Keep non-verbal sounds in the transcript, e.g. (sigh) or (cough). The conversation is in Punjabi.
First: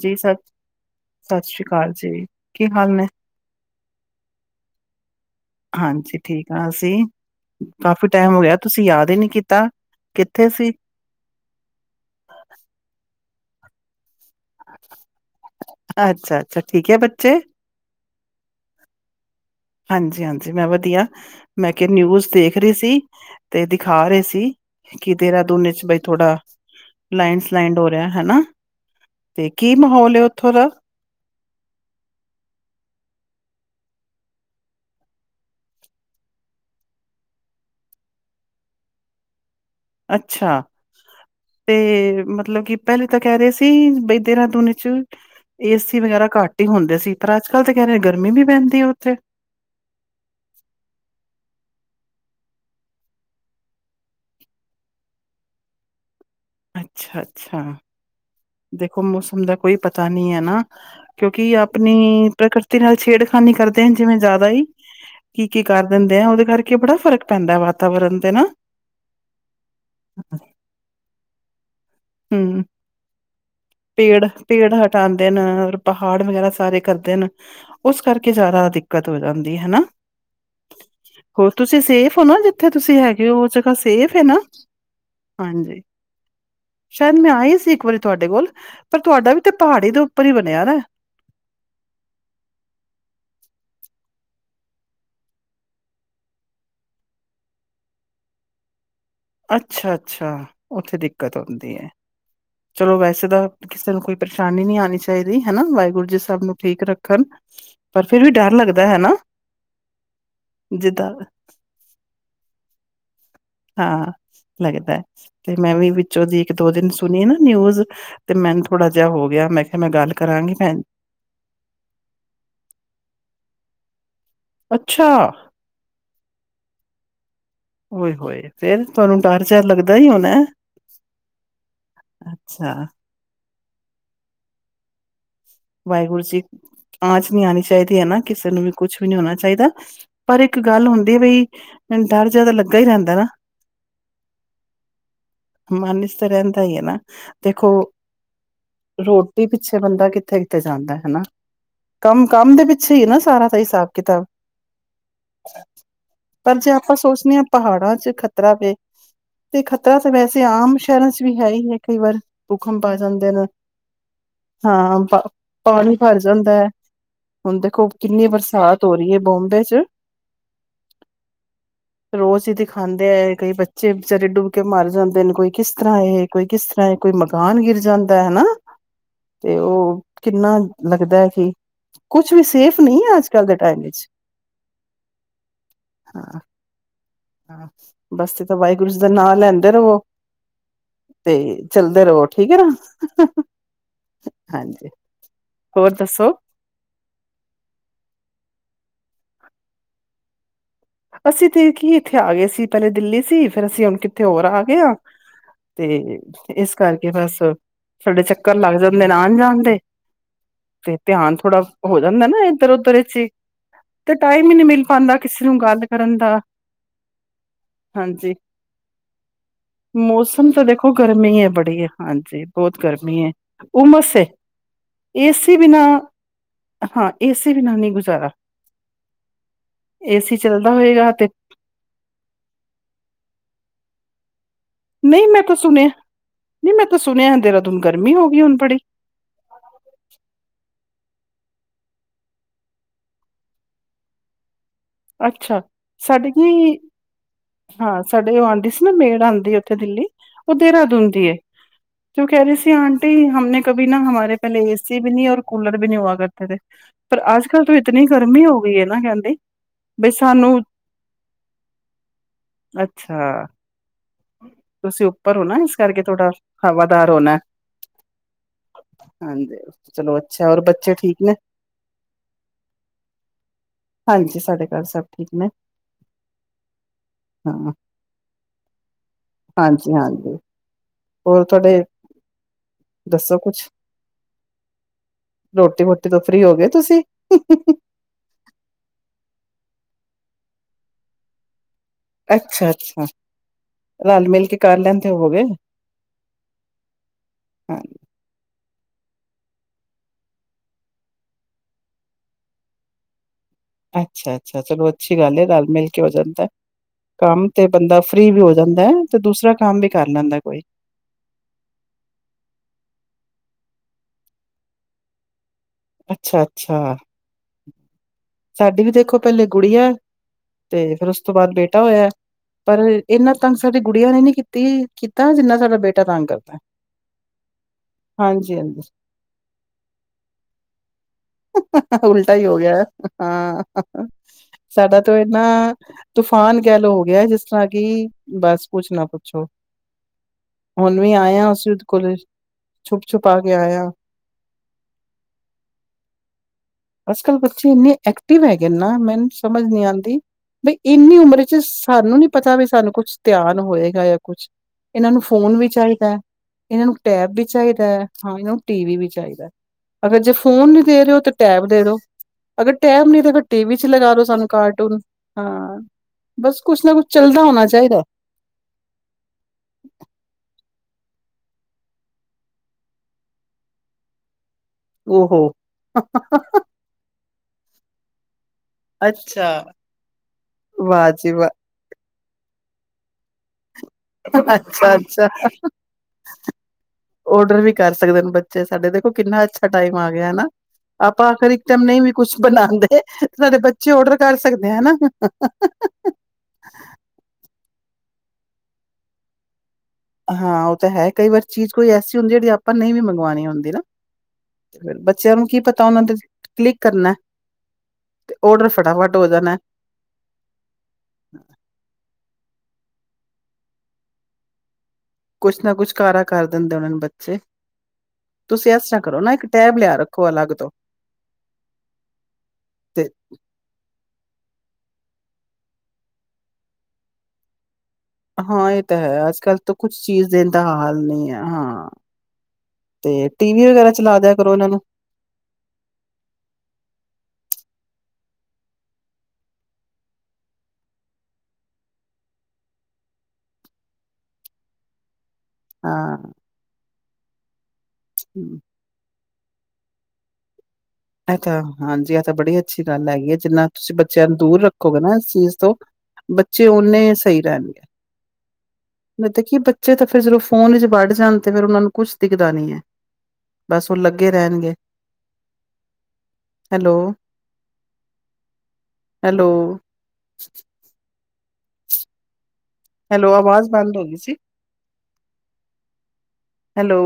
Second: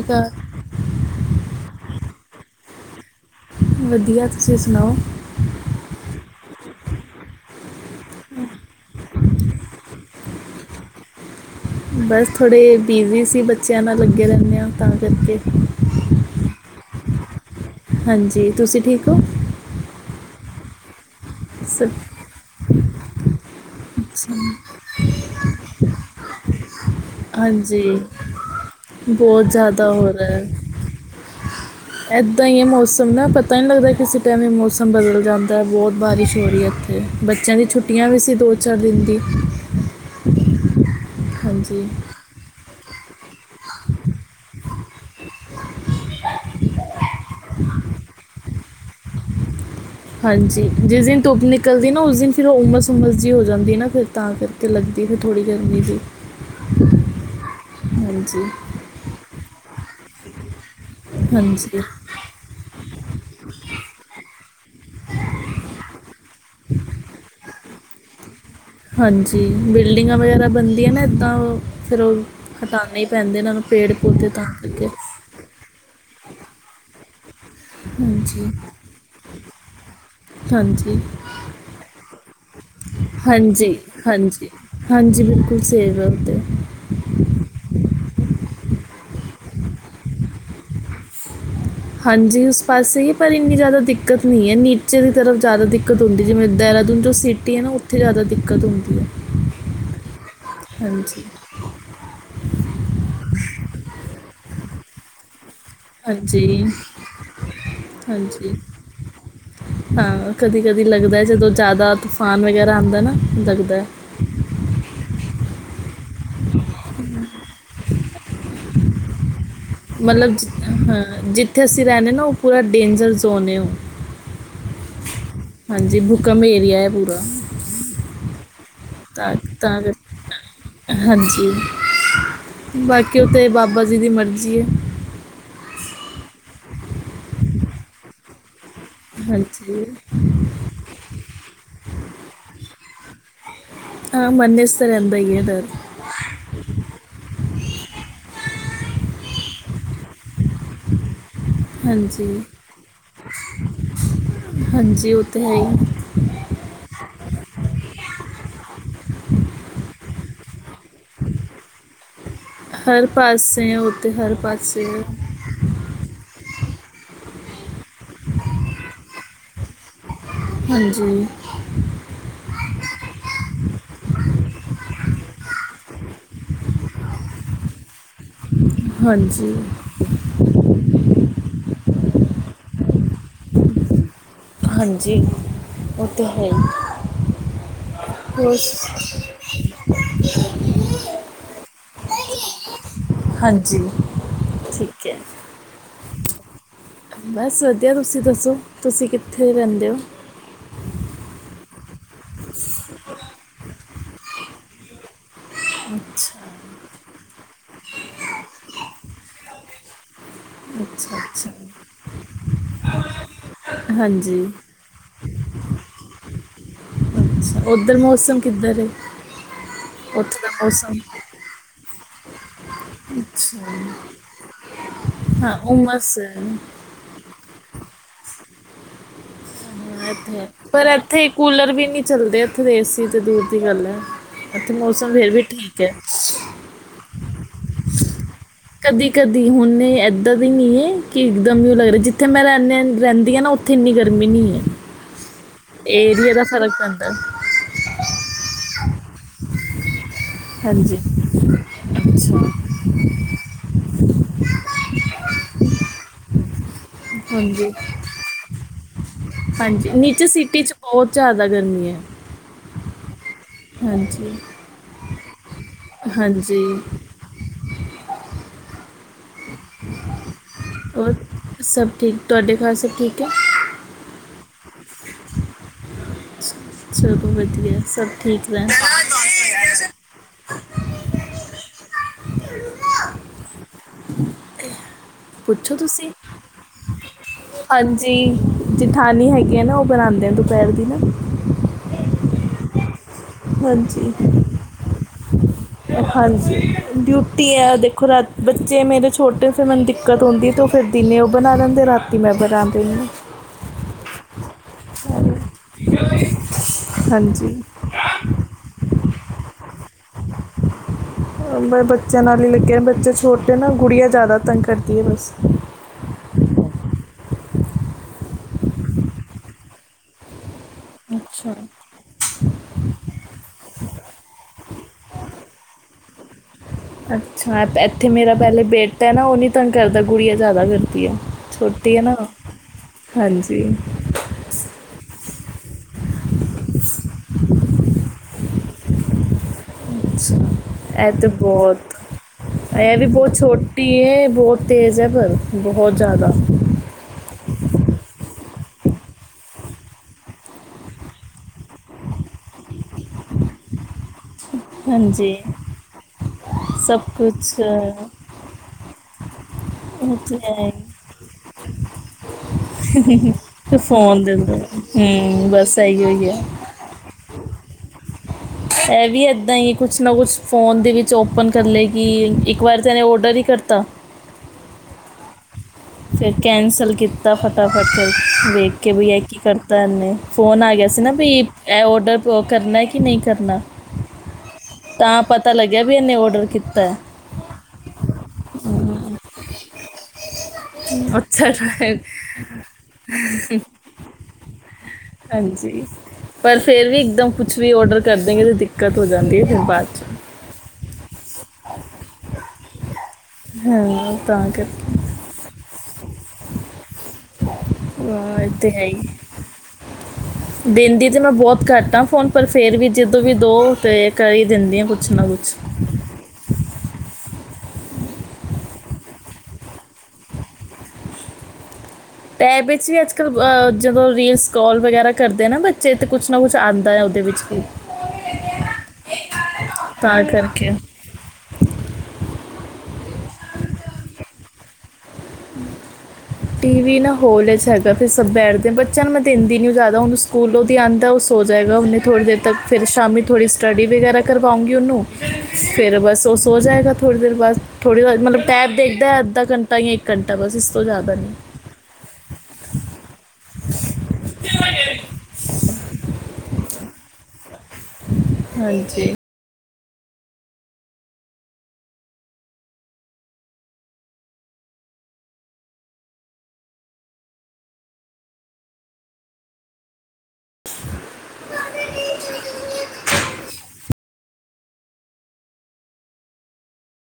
ਜੀ ਸ ਸ਼ਸਰੀ ਅਕਾਲ ਜੀ ਕੀ ਹਾਲ ਨੇ? ਵਧੀਆ ਤੁਸੀਂ ਸੁਣਾਓ? ਹਾਂਜੀ ਠੀਕ ਆ ਅਸੀਂ ਕਾਫੀ ਟਾਈਮ ਹੋ ਗਿਆ ਤੁਸੀਂ ਨੀ ਕੀ ਕੀਤਾ ਕਿੱਥੇ ਸੀ। ਬਸ ਥੋੜੇ ਬਿਜੀ ਸੀ ਬੱਚਿਆਂ ਨਾਲ ਲੱਗੇ ਰਹਿੰਦੇ ਤਾਂ ਕਰਕੇ। ਅੱਛਾ- ਅੱਛਾ ਠੀਕ ਐ ਬੱਚੇ ਹਾਂਜੀ, ਤੁਸੀਂ ਠੀਕ ਹੋ। ਹਾਂਜੀ-ਹਾਂਜੀ ਮੈਂ ਵਧੀਆਂ। ਮੈਂ ਕੇ ਸਭ ਨਿਊਜ ਦੇਖ ਰਹੀ ਸੀ, ਤੇ ਦਿਖਾ ਰਹੇ ਅੱਛਾ। ਸੀ। ਕਿ ਤੇਰਾ ਦੋਨੇ ਚ ਬਈ ਥੋੜਾ ਲੈਨ ਸਲੈਡ ਹਾਂਜੀ ਹੋ ਰਿਹਾ ਆ ਹਨਾ ਤੇ ਕੀ ਮਾਹੌਲ ਹੈ ਉੱਥੋਂ ਦਾ (inaudible) ਇੱਦਾਂ ਹੀ ਹੈ ਮੌਸਮ ਨਾ ਪਤਾ ਨਹੀਂ ਲੱਗਦਾ ਕਿਸੇ ਟਾਈਮ ਮੌਸਮ ਬਦਲ ਜਾਂਦਾ ਬਹੁਤ ਬਾਰਿਸ਼ ਹੋ ਰਹੀ ਹੈ। ਇੱ ਇੱਥੇ ਬੱਚਿਆਂ ਦੀ ਛੁੱਟੀਆਂ ਵੀ ਸੀ ਦੋ ਚਾਰ ਦਿਨ ਦੀ। ਅੱਛਾ, ਹਾਂਜੀ ਤੇ ਮਤਲਬ ਕਿ ਪਹਿਲੇ ਤਾਂ ਕਹਿ ਰਹੇ ਸੀ, ਬਈ ਦੇਰਾਦੂਨ ਚ ਏਸੀ ਵਗੈਰਾ ਘੱਟ ਹੀ ਹੁੰਦੇ ਸੀ, ਪਰ ਅੱਜ-ਕੱਲ੍ਹ ਤਾਂ ਕਹਿ ਰਹੇ ਗਰਮੀ ਪੈਂਦੀ ਉੱਥੇ ਹਾਂਜੀ ਜਿਸ ਦਿਨ ਧੁੱਪ ਨਿਕਲਦੀ ਨਾ, ਉਸ ਦਿਨ ਫਿਰ ਉਹ ਉਮਸ-ਉਮਸ ਜਹੀ ਹੋ ਜਾਂਦੀ ਨਾ ਫਿਰ ਤਾਂ ਕਰਕੇ। ਤੇ ਲੱਗਦੀ ਵੀ ਥੋੜ੍ਹੀ ਗਰਮੀ ਜੇ ਅੱਛਾ ਅੱਛਾ, ਹਾਂਜੀ ਦੇਖੋ ਮੌਸਮ ਦਾ ਕੋਈ ਪਤਾ ਨੀ ਐ ਨਾ, ਕਿਉਂਕਿ ਹਾਂਜੀ ਆਪਣੀ ਪ੍ਰਕ੍ਰਿਤੀ ਨਾਲ ਛੇੜਖਾਨੀ ਕਰਦੇ ਆਂ ਜਿਵੇਂ ਜ਼ਿਆਦਾ ਹੀ, ਕੀ ਕੀ ਕਰ ਦਿੰਦੇ ਆ ਉਹਦੇ ਕਰਕੇ ਬੜਾ ਫ਼ਰਕ ਪੈਂਦਾ ਵਾਤਾਵਰਨ ਤੇ ਨਾ, ਹਾਂਜੀ ਬਿਲਡਿੰਗਾਂ ਵਗੈਰਾ ਬਣਦੀਆਂ ਨਾ ਇੱਦਾਂ ਫਿਰ ਉਹ ਹੂੰ ਹਟਾਣੇ ਹੀ ਪੈਂਦੇ ਇਹਨਾਂ ਨੂੰ, ਪੇੜ ਪੌਧੇ ਤਾਂ ਕਰਕੇ। ਦਿਨ ਪਹਾੜ ਵਗੈਰਾ ਸਾਰੇ ਕਰਦੇ ਨ। ਉਸ ਕਰਕੇ ਹਾਂਜੀ ਜ਼ਿਆਦਾ ਦਿੱਕਤ ਹੋ ਜਾਂਦੀ ਹੈਨਾ। ਹਾਂਜੀ। ਹੋਰ ਤੁਸੀਂ ਸੇਫ ਹੋ ਨਾ ਜਿੱਥੇ ਤੁਸੀ ਹੈਗੇ ਹੋ, ਉਹ ਜਗ੍ਹਾਹ ਹਾਂਜੀ ਸੇਫ ਹੈ ਨਾ ਹਾਂਜੀ ਹਾਂਜੀ ਬਿਲਕੁਲ ਹਾਂਜੀ। ਸੇਵ ਹੈ ਉੱਤੇ ਸ਼ਾਇਦ ਮੈਂ ਆਈ ਸੀ ਇੱਕ ਵਾਰੀ ਤੁਹਾਡੇ ਕੋਲ, ਪਰ ਤੁਹਾਡਾ ਵੀ ਤੇ ਪਹਾੜੀ ਦੇ ਉੱਪਰ ਹੀ ਬਣਿਆ ਦਾ ਏ, ਹਾਂਜੀ ਉਸ ਪਾਸੇ ਹੀ ਪਰ ਇੰਨੀ ਜ਼ਿਆਦਾ ਦਿੱਕਤ ਨਹੀਂ ਹੈ ਨੀਚੇ ਦੀ ਤਰਫ ਜ਼ਿਆਦਾ ਦਿੱਕਤ ਹੁੰਦੀ ਜਿਵੇਂ ਦੇਹਿਰਾਦੂਨ ਜੋੋਂ ਸੀਟੀ ਸੀਟੀ ਹੈ ਨਾ ਉੱਥੇ ਜ਼ਿਆਦਾ ਦਿੱਕਤ ਹੁੰਦੀ ਹੈ। ਅੱਛਾ ਅੱਛਾ, ਉੱਥੇ ਹਾਂਜੀ ਦਿੱਕਤ ਹੋ ਹੁੰਦੀ ਐ, ਚਲੋ ਵੈਸੇ ਤਾਂ ਕਿਸੇ ਨੂੰ ਕੋਈ ਪਰੇਸ਼ਾਨੀ ਨਹੀਂ ਆਣੀ ਚਾਹੀਦੀ ਹੈਨਾ ਵਾਹਿ ਗੁਰੂ ਜੀ ਸਬ ਨੂੰ ਹਾਂਜੀ ਠੀਕ ਰੱਖਣ, ਪਰ ਫਿਰ ਵੀ ਡਰ ਹਾਂਜੀ ਲੱਗਦਾ ਹੈਨਾ। ਹਾਂ ਕਦੀ ਕਦੀ ਲੱਗਦਾ ਜਦੋਂ ਜ਼ਿਆਦਾ ਤੂਫਾਨ ਵਗੈਰਾ ਆਦਾ ਐ ਨਾ। ਲੱਗਦਾ ਹੈ। ਹਾਂ ਲੱਗਦਾ ਐ, ਤੇ ਮੈਂ ਵੀ ਵਿੱਚੋ ਦੀ ਇੱਕ ਦੋ ਦਿਨ ਸੁਣੀ ਨਾ ਨਿਊਜ। ਤੇ ਮੈਨੂੰ ਥੋੜਾ ਜਿਹਾ ਹੋ ਗਿਆ, ਮੈਂ ਕਿਹਾ ਮੈਂ ਗੱਲ ਮਤਲਬ ਜਿ- ਕਰਾਂਗੀ ਮੈਂ ਭੈਣ, ਜਿੱਥੇ ਅਸੀਂ ਰਹਿੰਦੇ ਨਾ ਉਹ ਪੂਰਾ ਡੇਂਜਰ ਜ਼ੋਨ ਐ ਉਹ, ਅੱਛਾ ਹਾਜੀ ਬੁੱਕਮ ਏਰੀਆ ਐ ਪੂਰਾ ਉਏ ਹੋਏ ਫਿਰ ਤੁਹਾਨੂੰ ਤਾਂ ਡਰ ਜੇਆ ਤਾਂ ਲੱਗਦਾ ਈ ਕਰ- ਹੋਣਾ ਐ, ਅੱਛਾ, ਕਿ ਉੱਤੇੇ ਬਾਬਾ ਜੀ ਦੀ ਮਰਜ਼ੀ ਐ, ਵਾਹਿਗੁਰੂ ਜੀ ਆਚ ਨ ਆਣੀ ਚਾਹੀਦੀ ਹੈਨਾ, ਕਿਸੇ ਨੂੰ ਵੀ ਕੁਛ ਵੀ ਨੀ ਹੋਣਾ ਚਾਹੀਦਾ, ਹਾਂਜੀ ਪਰ ਇੱਕ ਇੱਕ ਗੱਲ ਹੁੰਦੀ ਬਈ ਡਰ ਜਿਆਦਾ ਤਾ ਲੱਗਾ ਹੀ ਰਹਿੰਦਾ ਨਾ, ਹਾ ਮਨ ਇਚ ਤਾਂ ਰਹਿੰਦਾ ਹੀ ਐ ਡਰ, ਮਨ ਚ ਰਹਿੰਦਾ ਹੀ ਹੈ ਨਾ ਦੇਖੋ ਰੋਟੀ ਪਿੱਛੇ ਬੰਦਾ ਕਿੱਥੇ, ਕਿੱਥੇ ਜਾਂਦਾ, ਹੈਨਾ। ਕੰਮ ਹਾਂਜੀ ਕੰਮ ਦੇ ਪਿੱਛੇ ਹੀ ਏ ਨਾ ਸਾਰਾ ਤਾਂ ਹਿਸਾਬ ਕਿਤਾਬ, ਹਾਂਜੀ ਉਹ ਤੇ ਹੈ ਹੀ ਪਰ ਜੇ ਆਪਾਂ ਸੋਚਨੇ ਆਂ ਪਹਾੜਾਂ ਚ ਖ਼ਤਰਾ ਵੇ, ਤੇ ਖ਼ਤਰਾ ਤਾਂ ਵੈਸੇ ਆਮ ਸ਼ਹਿਰਾਂ ਚ ਵੀ ਹੈ ਈ ਕਈ ਵਾਰ ਭੁੱਖਮ ਆ ਹਰ ਜਾਂਦੇ ਨ, ਪਾਸੇ ਹੈ, ਉਹ ਤੇ ਹਰ ਪਾਸੇ ਹਾਂ ਹੈ। ਪਰ ਪਾਣੀ ਭਰ ਜਾਂਦਾ ਐ, ਹੁਣ ਦੇਖੋ ਕਿੰਨੀ ਬਰਸਾਤ ਹੋ ਰਹੀ ਐ ਬੰਬੇ 'ਚ' ਹਾਂਜੀ। ਰੋਜ਼ ਹੀ ਦਿਖਾਉਂਦੇ ਐ ਕਈ ਬੱਚੇ ਵਿਚਾਰੇ ਡੁੱਬ ਕੇ ਮਰ ਜਾਂਦੇ ਨੇ, ਕੋਈ ਕਿਸ ਤਰ੍ਹਾਂ ਇਹ ਕੋਈ ਕਿਸ ਤਰ੍ਹਾਂਹ ਐ, ਕੋਈ ਮਕਾਨ ਗਿਰ ਜਾਂਦਾ ਹੈਨਾ, ਹਾਂਜੀ ਤੇ ਉਹ ਕਿੰਨਾ ਲੱਗਦਾ ਐ ਕਿ ਕੁਛ ਵੀ ਸੇਫ ਨਹੀਂ ਐ ਅੱਜ-ਕੱਲ ਦੇ ਟਾਈਮ ਵਿੱਚ ਹਾਂਜੀ ਉਹ ਤੇ ਹਾਂ ਹੈ ਈ ਹਾਂ, ਬਸ ਚ ਤਾਂ ਵਾਹਿਗੁਰੂ ਜੀ ਦਾ ਨਾਂ ਲੈਂਦੇ ਰਵੋ ਤੇ ਚਲਦੇ ਰਵੋ ਠੀਕ ਐ ਨਾ ਤੁਸੀ ਹਾਂਜੀ ਠੀਕ ਕੇਹਾ ਐ। ਹੋਰ ਦੱਸੋ‌ ਬਸ ਵਧੀਆ ਤੁਸੀਂ ਦੱਸੋ, ਤੁਸੀਂ ਕਿੱਥੇ ਰਹਿੰਦੇ ਹੋ? ਅਸੀਂ ਤੇ ਕੀ ਇੱਥੇ ਆ ਗਏ ਸੀ, ਪਹਿਲੇ ਦਿੱਲੀ ਸੀ ਫਿਰ ਅਸੀਂ ਹੁਣ ਕਿੱਥੇ ਹੋਰ ਆ ਗਏ। ਤੇ ਅੱਛਾ ਇਸ ਕਰਕੇ ਬਸ ਆ ਤੁਹਡੇ ਚੱਕਰ ਲੱਗ ਜਾਂਦੇ ਨਾ ਆਣ ਜਾਣ ਦੇ ਏ ਤੇ ਅੱਛਾ ਧਿਆਨ ਅੱਛਾ ਥੋੜਾ ਹੋ ਜਾਂਦਾ ਨਾ ਇੱਧਰ ਉਧਰ ਚ ਈ ਤੇ ਹਾਂਜੀ ਟਾਈਮ ਹੀ ਨਹੀਂ ਮਿਲ ਪਾਉਂਦਾ ਕਿਸੇ ਨੂੰ ਗੱਲ ਕਰਨ ਦਾ ਆ ਅੱਛਾ ਆ ਉੱਧਰ ਮੌਸਮ ਕਿੱਧਰ ਏ ਮੌਸਮ ਤੋ ਦੇਖੋ ਗਰਮੀ ਐ ਬੜੀ ਹਾਂਜੀ ਈ ਬਹੁਤ ਗਰਮੀ ਐ ਅੱਛਾ ਉਮਸ ਏ ਏ ਸੀ ਹਾਂ ਬਿਨਾਂ ਉਮਸ ਹੈ ਹਾਂ, ਆ ਏ ਸੀ ਵੀਨਾ ਨਹੀਂ ਗੁਜ਼ਾਰਾ ਆ ਐਥੇ ਏ ਚੱਲਦਾ ਪਰ ਹੋਏਗਾ ਤੇ ਇੱਥੇ ਕੂਲਰ ਵੀ ਨੀ ਚੱਲਦੇ ਇੱਥੇ ਏ ਸੀ ਤੇ ਦੂਰ ਦੀ ਗੱਲ ਐ ਨਹੀਂ ਮੈਂ ਕੂ ਸੁਣਿਆ ਨਹੀਂ ਮੈਂ ਕੂ ਸੁਣਿਆ ਦੇਰਾਦੂਨ ਗਰਮੀ ਹੋ ਗਈ ਬੜੀ ਕਦੀ ਕਦੀ ਹੁਣ ਐਦਾਂ ਵੀ ਨਹੀਂ ਐ ਕਿ ਇੱਕਦਮ ਉਹ ਲੱਗਦਾ ਐ ਜਿੱਥੇ ਮੈਂ ਰਹਿੰਦੀ ਰਹਿੰਦੀ ਹਾਂ ਨਾ ਉੱਥੇ ਇੰਨੀ ਗਮਮੀ ਦਾ ਮਿਨੀ ਅੱਛਾ ਐ ਸਾਡੇ ਏਰੀਏ ਦਾ ਫ਼ਰਕ ਕੀ ਪੈਂਦਾ ਐ ਹਾਂ ਸਾਡੇ ਉਹ ਆਦੀ ਸੀ ਨਾ ਮੇਡ ਆਦੀ ਉੱਥੇ ਦਿੱਲੀ ਈ ਉਹ ਹਾਂਜੀ ਦੇਹਰਾਦੂਨ ਦੀ ਏ ਤੇ ਉਹ ਅੱਛਾ ਕਹਿ ਰਹੀ ਸੀ ਆਂਟੀ ਹਮ ਨੇ ਕਬੀ ਨਾ ਹਮਾਰੇ ਪਹਿਲੇ ਏ ਸੀ ਵੀ ਨਹੀਂ ਔਰ ਕੂਲਰ ਵੀ ਨਹੀਂ ਹੁਆ ਕਰਦੇੇ ਥੇ ਏ ਪਰ ਅੱਜ ਕੱਲ੍ਹ ਹਾਂਜੀ ਤੋਂ ਇਤਨੀ ਗਰਮੀ ਹੋ ਗਈ ਐ ਨਾ ਕਹਿੰਈ ਹਾਂਜੀ ਨੀਚੇ ਸਿਟੀ ਚ ਬਹੁਤ ਜ਼ਿਆਦਾ ਗਰਮੀ ਐ ਅੱਛਾ ਹਾਂਜੀ ਈ ਤੁਸੀਂ ਉੱਪਰ ਹੋ ਨਾ ਇਸ ਕਰਕੇ ਥੋੜਾ ਹਾਂਜੀ ਹਵਾਦਾਰ ਹੋਣਾ ਐ ਹਾਂਜੀ ਈ ਚਲੋ ਅੱਛਾ ਔਰ ਬਚ ਔਰ ਸਭ ਠੀਕ ਐ ਤੁਹਾਡੇ ਘਰ ਸਭ ਠੀਕ ਐ ਹਾਂਜੀ ਈ ਸਾਡੇ ਘਰ ਸਭ ਠੀਕ ਨੇ ਚੱਲੋ ਹਾਂ ਵਧੀਆ ਐ ਸਭ ਠੀਕ ਰਹਿਣ ਹਾਂਜੀ ਈ ਹਾਂਜੀ ਈ ਹੋਰ ਤੁਹਾਡੇ ਏ ਦੱਸੋ ਕੁਛ ਪੁੱਛੋ ਰੋਟੀ ਵੋਟੀ ਤੁਸੀਂ ਤੋਂ ਫਰੀ ਹੋ ਗਏ ਤੁਸੀਂ ਈ ਜੀ ਈ ਜੇਠਾਨੀ ਹੈਗੀ ਐਂ ਨਾ ਉਹ ਬਣਾਉਂਦੇ ਦੁਪਹਿਰ ਦੀ ਨਾ ਅੱਛਾ ਆ ਅੱਛਾ ਆ ਹਾਂਜੀ ਈ ਹਾਂਜੀ ਈ ਡਿਊਟੀ ਐ ਹਾਂ ਦੇਖੋ ਰਾਤ ਬੱਚੇ ਮੇਰੇ ਛੋਟੇ ਏ ਫੇਰ ਮੈਨੂੰ ਦਿਕਤ ਦਿੱਕਤ ਹੁੰਦੀ ਐ ਉਹ ਫਿਰ ਦਿਨੇ ਉਹ ਬਣਾ ਲੈਂਦੇ ਰਾਤੀ ਮੈਂ ਬਣਾਉਂਣਾ ਦੇਨੀ ਆ ਅੱਛਾ ਆ ਅੱਛਾ ਆ ਚਲੋ ਅੱਛੀ ਗੱਲ ਏ ਰਲ ਮਿਲ ਕੇ ਹੋ ਜਾਂਦਾ ਐ ਕੰਮ ਹਾਂਜੀ ਤੇ ਬੰਦਾ ਫਰੀ ਵੀ ਹੋ ਜੇ ਗੰਦਾ ਐ ਤੇ ਦੂਸਰਾ ਕੰਮ ਵੀ ਕਰ ਲੈਂਦਾ ਕੋਈ ਹਾ ਮੈ ਬੱਚਿਆਂ ਨਾਲ ਹੀ ਲੱਗੇ ਬੱਚੇ ਛੋਟੇ ਨਾ ਗੁੜੀਆਂ ਜ਼ਿਆਦਾ ਤੰਗ ਕਰਦੀ ਐ ਬਸ ਅੱਛਾ ਆ ਅੱਛਾ ਆ ਸਾਡੀ ਵੀ ਦੇਖੋ ਓ ਪਹਿਲੇ ਗੁੜੀ ਆ ਤੇ ਫਿਰ ਉਸ ਤੋਂ ਬਾਅਦ ਅੱਛਾ ਬੇਟਾ ਹੋਇਆ ਐ ਪਰ ਇੰਨਾ ਤੰਗ ਸਾਡੇ ਗੁਡੀਆਂ ਨੇ ਨੀ ਕੀਤੀ ਕੀਤਾ ਜਿੰਨਾ ਸਾਡਾ ਬੇਟਾ ਤੰਗ ਕਰਦਾ ਐ ਅੱਛਾ ਇੱਥੇ ਮੇਰਾ ਆ ਪਹਿਲੇ ਬੇਟਾ ਆ ਨਾ ਉਹ ਨੀ ਤੰਗ ਕਰਦਾ ਗੁਡੀਆਂ ਜ਼ਿਆਦਾ ਕਰਦੀ ਆ ਹਾ ਹਾ ਉਲਟਾ ਈ ਹੋ ਗਿਆ ਹਾਂ ਸਾਡਾ ਤੋਂ ਇਹਨਾ ਆ ਤੂਫਾਨ ਕਹਿ ਲਓ ਹੋ ਗਿਆ ਜਿਸ ਤਰ੍ਹਾਂ ਕਿ ਬਸ ਕੁਛ ਨਾ ਪੁੱਛੋ ਓ ਐ ਤੇ ਬਹੁਤ ਉਹਦੇ ਕੋਲ ਐ ਛੁਪ ਵੀ ਬਹੁਤ ਛੁਪਾ ਕੇ ਛੋਟੀ ਆਇਆ ਏ ਬਹੁਤ ਤੇਜ਼ ਏ ਪਰ ਬਹੁਤ ਜ਼ਿਆਦਾ ਅੱਜ ਕੱਲ੍ਹ ਬੱਚੇ ਇੰਨੇ ਐਕਟਿਵ ਹੈਗੇ ਨਾ ਮੈਨੂੰ ਸਮਝ ਨਹੀਂ ਆਦੀ ਈ ਬਾਈ ਇੰਨੀ ਉਮਰ ਚ ਸਾਨੂੰ ਨੀ ਪਤਾ ਵੀ ਸਾਨੂੰ ਕੁਛ ਤਿਆਰ ਹੋਏਗਾ ਜਾਂ ਕੁਛ ਇਹਨਾਂ ਨੂੰ ਹਾਂਜੀ, ਫੋਨ ਵੀ ਚਾਹੀਦਾ ਐ ਇਹਨਾਂ ਨੂੰ ਸਭ ਟੈਬ ਕੁਝ ਵੀ ਚਾਹੀਦਾ ਐ ਸਾਮ ਨੂੰ ਟੀ ਵੀ ਵੀ ਚਾਹੀਦਾ ਆ ਉਹ ਅਗਰ ਜੇ ਤੇ ਹੈ ਹੀ। ਫੋਨ ਨਹੀਂ ਦੇ ਰਹੇ ਓ ਤਾਂ ਟੈਬ ਦੇ ਦੋ ਓ ਅਗਰ ਟੈਮ ਨਹੀਂ ਤੇ ਫਿਰ ਟੀ ਵੀ 'ਚ ਲਗਾ ਫੋਨ ਦੋ ਦੇ ਸਾਨੂੰ ਕਾਰਟੂਨ ਹੂੰ ਬਸ ਹਾਂ ਇਹੀ ਹੋਈ ਹੈ। ਬਸ ਕੁਛ ਨਾ ਕੁੱਛ ਚੱਲਦਾ ਹੋਣਾ ਚਾਹੀਦੈ। ਇਹ ਵੀ ਇੱਦਾਂ ਹੀ ਕੁਛ ਨਾ ਕੁਛ ਫ਼ੋਨ ਦੇ ਵਿੱਚ ਓਪਨ ਕਰ ਲਏਗੀ ਕਿ ਇੱਕ ਵਾਰ ਤਾਂ ਇਹਨੇ ਔਡਰ ਹੀ ਕਰਤਾ। ਉਹੋ ਫਿਰ ਕੈਂਸਲ ਕੀਤਾ ਫਟਾਫਟ ਵੇਖ ਕੇ ਵੀ ਐ ਕੀ ਅੱਛਾ ਕਰਤਾ ਇਹਨੇ ਫੋਨ ਆ ਗਿਆ ਸੀ ਵਾਹ ਨਾ ਬੀ ਜੀ ਵਾਹ ਇਹ ਔਡਰ ਪਰੋ ਕਰਨਾ ਕਿ ਨਹੀਂ ਕਰਨਾ। ਅੱਛਾ ਤਾਂ ਅੱਛਾ ਪਤਾ ਲੱਗਿਆ ਵੀ ਇਹਨੇ ਔਡਰ ਕੀਤੈ। ਔਡਰ ਵੀ ਕਰ ਸਕਦੇ ਨੇ ਬੱਚੇ ਸਾਡੇ ਦੇਖੋ ਕਿੰਨਾ ਅੱਛਾ ਟਾਈਮ ਆ ਗਿਆ ਨਾ। ਆਪਾਂ ਅੱਛਾ ਫੇਰ ਇੱਕ ਟਾਈਮ ਡਰਾਈਵ ਨਹੀਂ ਵੀ ਕੁਛ ਬਣਾਉਂਦੇ ਸਾਡੇ ਬੱਚੇ ਔਡਰ ਕਰ ਸਕਦੇ ਹੈ ਹਨਾ। ਜੀ ਪਰ ਫਿਰ ਵੀ ਇੱਕਦਮ ਕੁਛ ਵੀ ਔਡਰ ਕਰ ਦਿਆਗੇ ਤਾਂ ਦਿੱਕਤ ਹੋ ਜਾਂਦੀ ਹੈ ਫਿਰ ਬਾਅਦ ਚੋ ਹਾਂ ਉਹ ਤਾਂ ਹੈ ਕਈ ਵਾਰ ਚੀਜ਼ ਕੋਈ ਐਸੀ ਹੁੰਦੀ ਜਿਹੜੀ ਆਪਾਂ ਨਹੀਂ ਵੀ ਮੰਗਵਾਉਣੀ ਹੁੰਦੀ ਨਾ। ਹਾਂ ਤਾਂ ਕਰ ਫਿਰ ਬੱਚਿਆਂ ਨੂੰ ਕੀ ਪਤਾ ਉਹਨਾਂ ਦੇ ਕਲਿੱਕ ਕਰਨਾ ਤੇ ਔਡਰ ਫਟਾਫਟ ਹੋ ਜਾਣੈ। (inaudible) ਦੇੰਦੀ ਤੇ ਮੈਂ ਬਹੁਤ ਘੱਟ ਆ ਫੋਨ ਪਰ ਫੇਰ ਵੀ ਜਦੋਂ ਵੀ ਦੋ ਤੇ ਕਰ ਹੀ ਦਿੰਦੀ ਆ ਕੁਛ ਕੁਛ ਨਾ ਕੁਛ ਕਾਰਾ ਕਰ ਦਿੰਦੇ ਹੋਣੇ ਨੇ ਬੱਚੇ ਤੁਸੀਂ ਇਸ ਤਰ੍ਹਾਂ ਕਰੋ ਨਾ ਇੱਕ ਟੈਬ ਲਿਆ ਰੱਖੋ ਅਲੱਗ ਤੋਂ ਟੈਬ ਵਿੱਚ ਵੀ ਤੇ ਅੱਜ-ਕੱਲ ਅ ਜਦੋਂ ਰੀਲਸ ਸਕੋਲ ਵਗੈਰਾ ਕਰਦੇ ਨਾ ਬੱਚੇ ਤਾਂ ਕੁਛ ਨਾ ਕੁਛ ਆਉਂਦਾ ਹੈ ਉਹਦੇ ਵਿੱਚ ਵੀ ਹਾਂ ਇਹ ਤਾਂ ਹੈ ਅੱਜ ਕੱਲ੍ਹ ਕੁਛ ਤਾਂ ਚੀਜ਼ ਦੇਣ ਦਾ ਕਰਕੇ ਹਾਲ ਨਹੀਂ ਹੈ ਹਾਂ। ਤੇ ਟੀ ਵੀ ਵਗੈਰਾ ਚਲਾ ਦਿਆ ਕਰੋ ਇਹਨਾਂ ਨੂੰ ਟੀ ਵੀ ਨਾ ਹੋਲ ਚ ਹੈਗਾ ਫਿਰ ਸਭ ਬੈਠਦੇ ਬੱਚਿਆਂ ਨੂੰ ਮੈਂ ਦਿੰਦੀ ਨੀ ਜ਼ਿਆਦਾ ਸਕੂਲੋਂ ਦੀ ਆਉਂਦਾ ਉਹ ਸੌ ਜਾਏਗਾ ਉਹਨੇ ਥੋੜ੍ਹੀ ਦੇਰ ਤੱਕ ਫਿਰ ਸ਼ਾਮੀ ਥੋੜ੍ਹੀ ਸਟੱਡੀ ਵਗੈਰਾ ਕਰਵਾਉਂਗੀ ਉਹਨੂੰ ਫੇਰ ਬਸ ਹਾਂ। ਉਹ ਸੌ ਹੋ ਜਾਏਗਾ ਥੋੜ੍ਹੀ ਬਾਅਦ ਥੋੜ੍ਹੀ ਮਤਲਬ ਟੈਬ ਦੇਖਦਾ ਅੱਧਾ ਘੰਟਾ ਹੀ ਘੰਟਾ ਬਸ ਇਸ ਤੋਂ ਜ਼ਿਆਦਾ ਨੀਂ। ਇਹ ਤਾਂ ਹਾਂਜੀ ਇਹ ਤਾਂ ਬੜੀ ਅੱਛੀ ਗੱਲ ਹੈਗੀ ਹੈ ਜਿੰਨਾ ਤੁਸੀਂ ਬੱਚਿਆਂ ਨੂੰ ਦੂਰ ਰੱਖੋਗੇ ਨਾ ਇਸ ਚੀਜ਼ ਤੋਂ ਬੱਚੇ ਓਨੇ ਸਹੀ ਰਹਿਣਗੇ। ਹਾਂਜੀ। ਮਤਬ ਕੀ ਬੱਚੇ ਤਾਂ ਫ਼ਿਰ ਜਦੋਂ ਫੋਨ ਵਿੱਚ ਵੱੜ ਜਾਣ ਤੇ ਫੇਰ ਉਹਨਾ ਨੂੰ ਕੁਝ ਦਿਖਦਾ ਨੀ ਹੈ। ਬਸ ਉਹ ਲੱਗੇ ਰਹਿਣਗੇ। ਹੈਲੋ, ਹੈਲੋ ਹੈਲੋ ਆਵਾਜ਼ ਬੰਦ ਹੋ ਗੀ ਸੀ। ਹੈਲੋ